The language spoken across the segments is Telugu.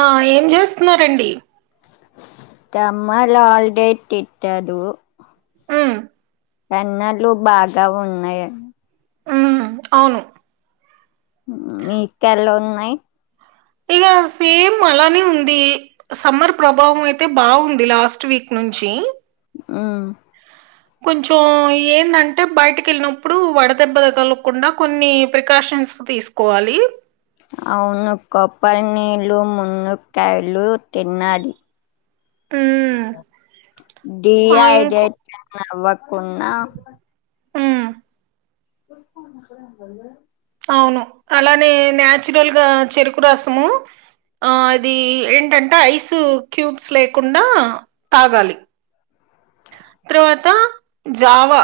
ఆ ఏం చేస్ స్తున్నారంండి సమ్మర్ హాలిడేస్ ఇచ్చారు ఉమ్ ఎండలు బాగా ఉన్నాయి ఉమ్ అవును హ్మ్మ్ మేకలున్నాయ్ ఇక సేమ్ అలానే ఉంది సమ్మర్ ప్రభావం అయితే బాగుంది లాస్ట్ వీక్ నుంచి. హ్మ్మ్ కొంచెం ఏంటంటే బయటకి వెళ్ళినప్పుడు వడ దెబ్బ తగలకుండా కొన్ని ప్రికాషన్స్ తీసుకోవాలి. అవును కొబ్బరి నీళ్ళ మున్నక్కయలు తినాలి హ్మ్మ్ డిహైడ్రేట్ అవ్వకున్నా ఉమ్ అవును అలానే న్యాచురల్గా చెరుకు రసము అది ఏంటంటే ఐస్ క్యూబ్స్ లేకుండా తాగాలి తర్వాత జావా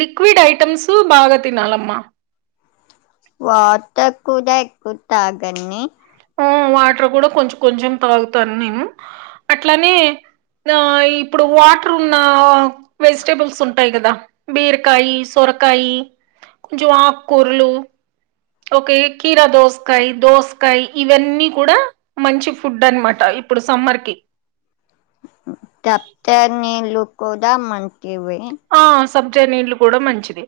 లిక్విడ్ ఐటమ్స్ బాగా తినాలమ్మా. వాటర్ కూడా ఎక్కువ తాగలి ఆ వాటర్ కూడా కొంచెం కొంచెం తాగుతాను నేను అట్లానే ఆ ఇప్పుడు వాటర్ ఉన్న వెజిటబుల్స్ ఉంటాయి కదా బీరకాయ సొరకాయ కొంచెం ఆకుకూరలు. ఓకే కీరా దోసకాయ దోసకాయ ఇవన్నీ కూడా మంచి ఫుడ్ అనమాట ఇప్పుడు సమ్మర్ కి. కొబ్బరి నీళ్ళు కూడా మన్ ఇవి ఆ సబ్జా నీళ్లు కూడా మంచిది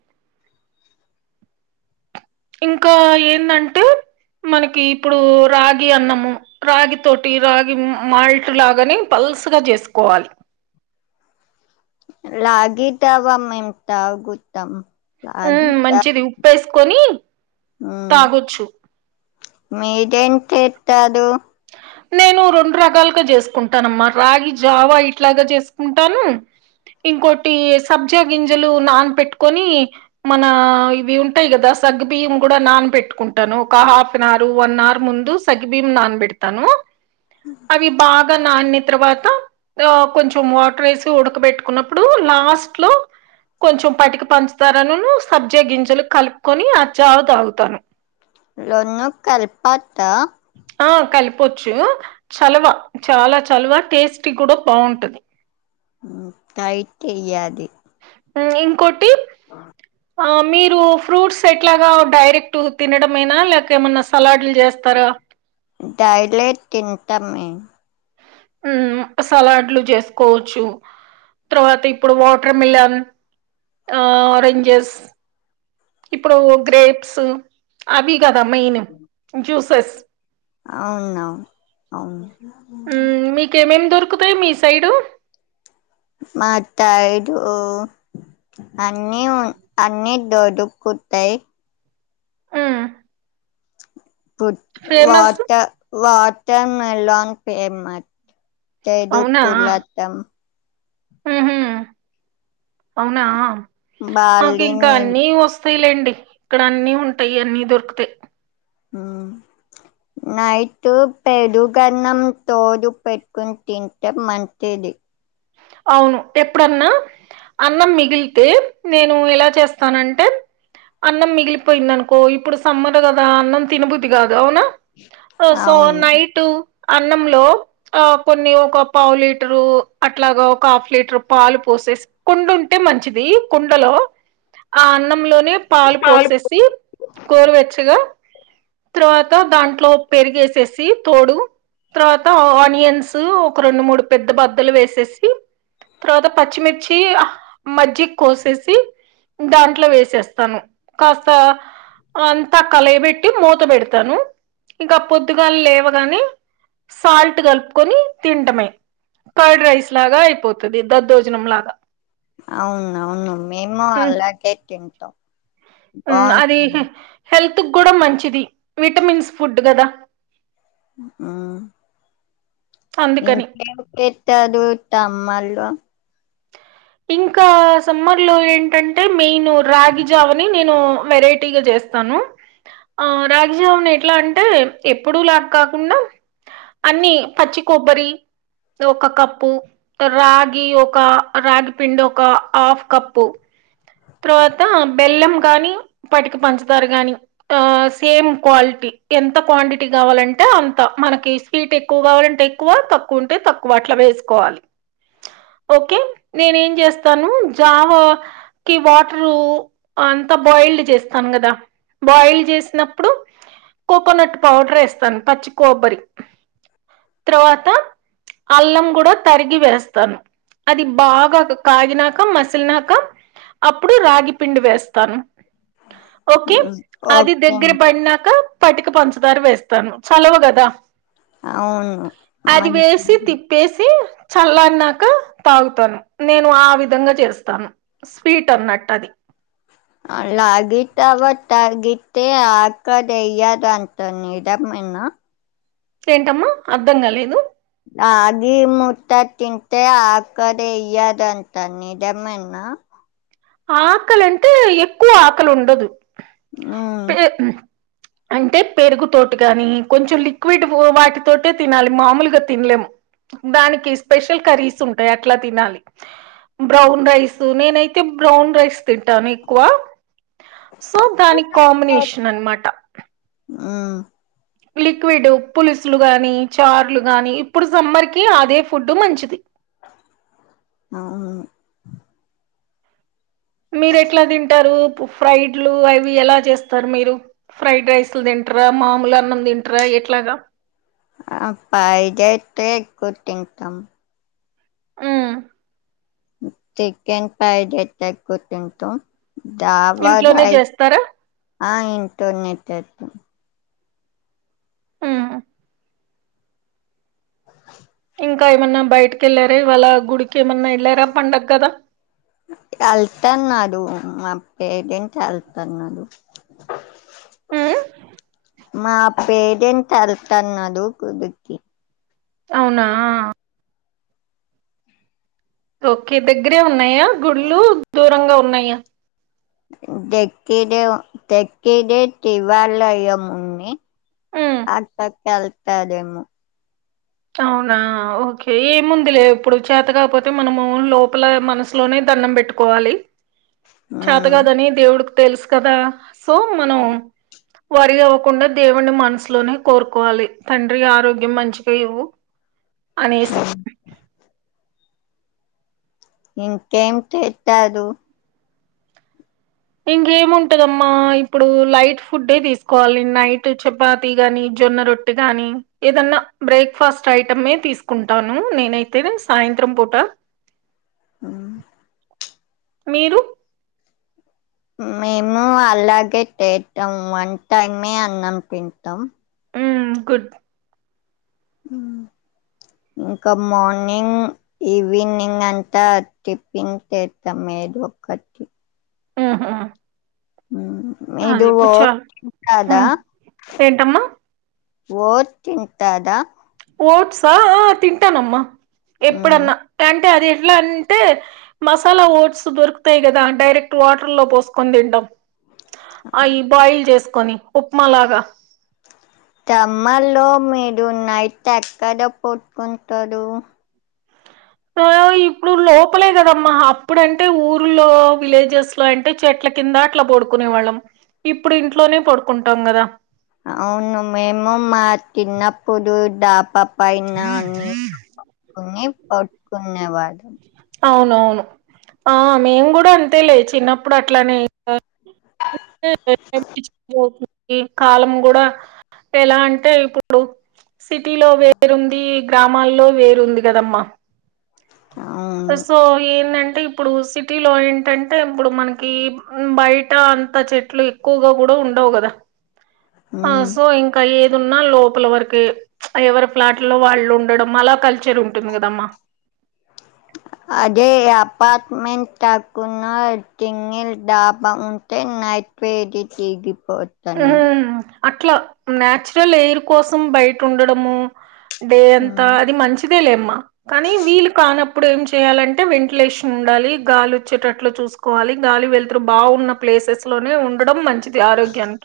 ఇంకా ఏమంటే మనకి ఇప్పుడు రాగి అన్నము రాగి తోటి రాగి మాల్ట్ లాగాని పల్సగ చేసుకోవాలి. రాగి జావా మిల్క్ తగుతామ్ అది కొని హ్మ్మ్ మీరేం తింటారు నేను రెండు రకాలుగా చేసుకుంటానమ్మా రాగి జావా ఇట్లాగా చేసుకుంటాను ఇంకోటి సబ్జా గింజలు నాన్ పెట్టుకొని మన ఇవి ఉంటాయి కదా సగ్గు బియ్యం నాన పెట్టుకుంటాను ఒక half an hour one hour ముందు సగ్గుబియ్యం నాన పెట్టి తను అవి బాగా నాణ్య తర్వాత ఆ కొంచెం వాటర్ వేసి ఉడకబెట్టుకున్నప్పుడు లాస్ట్ లో కొంచెం పటికి పంచుతారని సబ్జా గింజలు కలుపుకొని ఆ జావ తాగుతాను. లోన్న కల్పత ఆ కలపవచ్చు చలవా చాలా చలవా టేస్టీ కూడా బాగుంటది. హ్మ్మ్ కైట్టెయ్యది ఇంగ్కోటి ఆ ఆ మీరు ఫ్రూట్స్ ఎట్లాగా డైరెక్ట్ తినడ మేన లేక ఏమన్నా సలాడ్లు చేస్తారా డైలైట్ తింటాం మేము హ్మ్మ్ సలాడ్లు చేసుకోవచ్చు తర్వాత ఇప్పుడు వాటర్ మిలన్ ఆరెంజెస్ ఇప్పుడు గ్రేప్స్ అవి కదా మెయిన్ జూస్ ఫ్లస్ అవును అవును అవును హ్మ్మ్ మీకేమేమి దొరుకుతాయి మీ సైడు మా సైడు అన్నీ ఉ అన్నీ దొరుకుతాయి మ్మ్ వాట ఫేమస్ వాటర్ వాట్ టర్ లోంగ్ పేమెట్ చదువుకులతం హ అవునా మాకు బార్లీ ఇంకా నీళ్ళు అన్ని వస్తాయిలేండి ఇక్కడ అన్ని ఉంటాయి అన్ని దొరికుతాయి నైట్ పెరుగరణం తోడు పెట్టుకుని తింటే మంచిది అవును ఎప్పుడన్నా అన్నం మిగిలితే నేను ఎలా చేస్తానంటే అన్నం మిగిలిపోయింది అనుకో ఇప్పుడు సమ్మరు కదా అన్నం తిినబుద్ది కాదు నా సో అవును నైట్ అన్నంలో ఆ కొన్ని ఒక పావు లీటరు అ అట్లాగా ఒక హాఫ్ లీటర్ పాలు పోసేసి కుండ ఉంటే మంచిది కుండలో ఆ అన్నంలో పాలు పోసేసి కోరవచ్చగా తర్వాత దాంట్లో పెరిగేసేసి తోడు తర్వాత ఆనియన్స్ ఒక రెండు మూడు పెద్ద బద్దలు వేసేసి తర్వాత పచ్చిమిర్చి మజ్జి కోసేసి దాంట్లో వేసేస్తాను కాస్త అంతా కలబెట్టి మూత పెడతాను ఇంకా పొద్దుగా లేవగానే సాల్ట్ కలుపుకొని తింటమే ఫైడ్ రైస్ లాగా అయిపోతుది దద్దోజనం లాగా అవును అవును మేము ఉమ్ అలాగే తింట అది హెల్త్ కూడా మంచిది విటమిన్స్ ఫుడ్ కదా ఆ అందుకని ఇంకే పెట్టదు త అమ్మాలు ఇంకా సమ్మర్ లో ఏంటంటే మెయిన్ ను రాగిజావని నేను వెరైటీగా చేస్తాను ఆ రాగి జామున్ ఎట్లా అంటే ఎప్పుడు లాగ కాకుండా అన్ని పచ్చి కొబ్బరి ఒక కప్పు రాగి ఒక రాగి పిండి ఒక హాఫ్ కప్పు తర్వాత బెల్లం కాగానీ పటికి పంచతార గాని ఆ సేమ్ క్వాలిటీ ఎంత క్వాంటిటీ కావాలంటే అంత మనకి స్వీట్ ఎక్కువ కావాలంటే ఎక్కువ తక్కువ ఉంటే తక్కువ అట్లా వేసుకోవాలి ఓకే నేనేం చేస్తాను జావా కిి వాటరు అంతా బాయిల్డ్ చేస్తాను కదా బాయిల్ చేసినప్పుడు కోకోనట్ పౌడర్ వేస్తాను పచ్చి కొబ్బరి తర్వాత అల్లం కూడా తరిగి వేస్తాను అది బాగా కాగిినక మసిలినాక అప్పుడు రాగి పిండి వేస్తాను ఓకే అది ఓకే దగ్గర పడినాక పటిక పంచదార వేస్తాను చలువ గదా. అవును అది వేసి మంచిది తిప్పేసి చల్లాని నాక తాగుతాను నేను ఆ విధంగా చేస్తాను స్వీట్ అన్నట్టు అది అ లాగితవ తగితే ఆకదయ్యద అంత నిదంన్న ఏంటమ్మా అర్ధం క లేదు ఆగి మూట్ట తింత ఆకదే అయ్యదంతా నిదమన్నా ఆకలింటే ఎక్కువ ఆకలి ఉండదు ఆ పే అంటే పెరుగు తటి గాని కొంచెం లిక్విడ్ వాటితోటే తినాలి మామూలుగా తినలేము దానికి స్పెషల్ కర్రీస్ ఉంటాయి అట్లా తినాలి బ్రౌన్ రైస్ నేనైతే ఇ బ్రాన్ రైస్స్ తింటాను ఎక్కువ సో దానికి కాంబినేషన్ అనమాట ఊ లిక్విడు పులుసులు గానీ, చార్లు గానీ. ఇప్పుడు సమ్మర్ కి అదే ఫుడ్డు మంచిది. ఆ మీరు ఎట్లా తింటారూ ఫ్రైడ్లూ అవి ఎలా చేస్తారు మీరు. ఫ్రైడ్ రైస్లు తింటరా, మామూలు అన్నం తింటరా ఎట్లాగా. ఆ పైజైయితే ఎక్కువ తింటాం. ఉమ్ చికెన్ ఫ్రైడ్ అయితే ఎక్కువ తింటాం. దాబా ఇంట్లోనే రైస్ చేస్తారా ఆ ఇంటోనే చేత్తాం ఉమ్ ఇంకా ఏమన్నా బయటకెళ్లారా ఇవాళ్ళా గుడిక్ ఏమన్నా ఎళ్ళారా పండగ గదా తాన్నాడు మా పేరెంట్ వెళ్తన్నాడు ఆ మా పేరెంట్ ఎల్తా అన్నాడు గుడికీ అవునా ఓకే దగ్గరే ఉన్న్ న్నాయా గుళ్లు దూరంగా ఉన్నా [inaudible] యా లెక్కా దెక్కడే శివాలయం ముంది ఉమ్ అత్తా కల్ తాదేమో అవునా ఓకే ఏముంది లే ఇప్పుడు చేత కాకపోతే మనమూ లోపల మనసులోనే దండం పెట్టుకోవాలి. మ్మ్ చేతగాదనీ దేవుడుక్ తెలుసు కదా సో మనం వర్రీ అవ్వకుండా దేవుని మనసులోనే కోరుకోవాలి. తండ్రి ఆరోగ్యం మంచి గఇవ్వు అనేసి ఇంకేం చేతారు. ఇంకేముంటదమ్మా ఇప్పుడూ లైట్ ఫుడ్డే తీసుకోవాలి. నైట్ చపాతి గానీ, జొన్న రొట్టి గానీ, ఏదన్నా బ్రేక్ఫాస్ట్ ఐటమ్ ఏ తీసుకుంటానూ. నేనైతే సాయంత్రం పూట హా మీరు మేము అలాగే తీటాం వన్ టైమే అన్నం తింటాం. ఊ గుడ్ ఇంకా మార్నింగ్ ఈవినింగ్ అంతా టిఫిన్ తిటాం ఏధోకటి. ఆహా మీరూ ఓ [inaudible] తింటాదా మ్. ఏంటమ్మా ఓట్ తింటాదా ఓట్సా ఆ తింటానమ్మా ఎప్పుడన్నా టైం అది ఎట్లా అంటే మసాలా ఓట్స్ దొరుకుతాయి కదా డైరెక్ట్ వాటర్ లో పోసుకొని తింటాం అవి బాయిల్ చేసుకొని ఉప్మాలాగా సమ్మర్లో మీరు నైట్ ఎక్కడ పడుకుంటారు ఆ ఇప్పుడు లోపలే కదమ్మా అప్పుడంటే ఊర్లో విలేజెస్ లో అంటే చెట్ల కింద అట్లా పడుకునే వాళ్ళం ఇప్పుడు ఇంట్లోనే పడుకుంటాం కదా అవును మేము మా చిన్నపుడు డాబా పైన నీ పట్టుకుని పడుకునే వాళ్ళం అవునవును ఆ మేము కూడా అంతేలే చిన్నప్పుడు అట్లానే కాలం కూడా ఎలా అంటే ఇప్పుడు సిటీలో వేరుంది గ్రామాల్లో వేరుంది కదమ్మా అవును సో ఎందంటే ఇ ప్పుడు సిటీలో ఏంటంటే ఇప్పుడు మనకి బయట అంత చెట్లు ఎక్కువగా కూడా ఉండవు కదా ఆ మ్మ్ సో ఇంకా ఏ వున్నా లోపల వరకే ఎవరి ఫ్లాట్ లో వాళ్ళు ఉండడం అలా కల్చర్ ఉంటుంది కదమ్మా అదే అపార్ట్మెంట్ కాకుండా సింగిల్ డాబా ఉంటెన్ నైట్ వేదిగి పోతన్ని హ్మ్ అట్లా నాచురల్ ఎయిర్ కోసం బయట ఉండడము డే అంతా మ్మ్ అది మంచిది అంతే లేమ్మ కానీ వీళ్ళు కానప్పుడు ఏం చేయాలంటే వెంటిలేషన్ ఉండాలి గాలి వచ్చేటట్లు చూసుకోవాలి గాలి వెళ్తురు బాగున్న ప్లేసెస్ లోనే ఉండడం మంచిది ఆరోగ్యానికి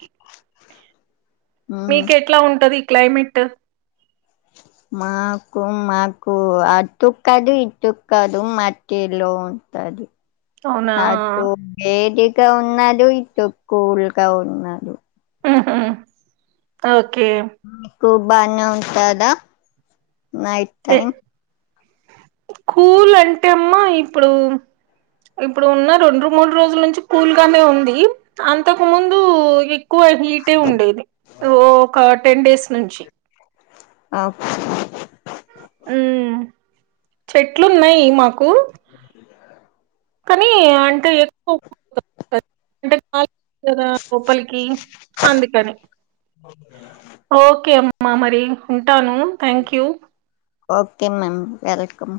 మ్మ్ మీకు ఎట్లా ఉంటది క్లైమెట్ మాకు మాకు అటు కాదు ఇటు కాదు మద్యలో ఉంటది అవునా అటు వేడి గా ఉండదు ఇటు కూల్ గా ఉండదు ఓకే ఓకే కువ బానే ఉంటదా నైట్ టైం కూల్ అంటే అమ్మా ఇప్పుడు ఇప్పుడు ఉన్న రెండు మూడు రోజుల నుంచి కూల్గానే ఉంది అంతకు ముందు ఎక్కువ హీటే ఉండేది ఒక టెన్ డేస్ నుంచి ఆఫ్ ఉమ్ చెట్లున్నాయి మాకు కు కానీ అంటే ఎక్కువ [unintelligible] కదా లోపలికి అందుకని ఓకే అమ్మా మా మరి ఉంటాను thank you okay ma'am welcome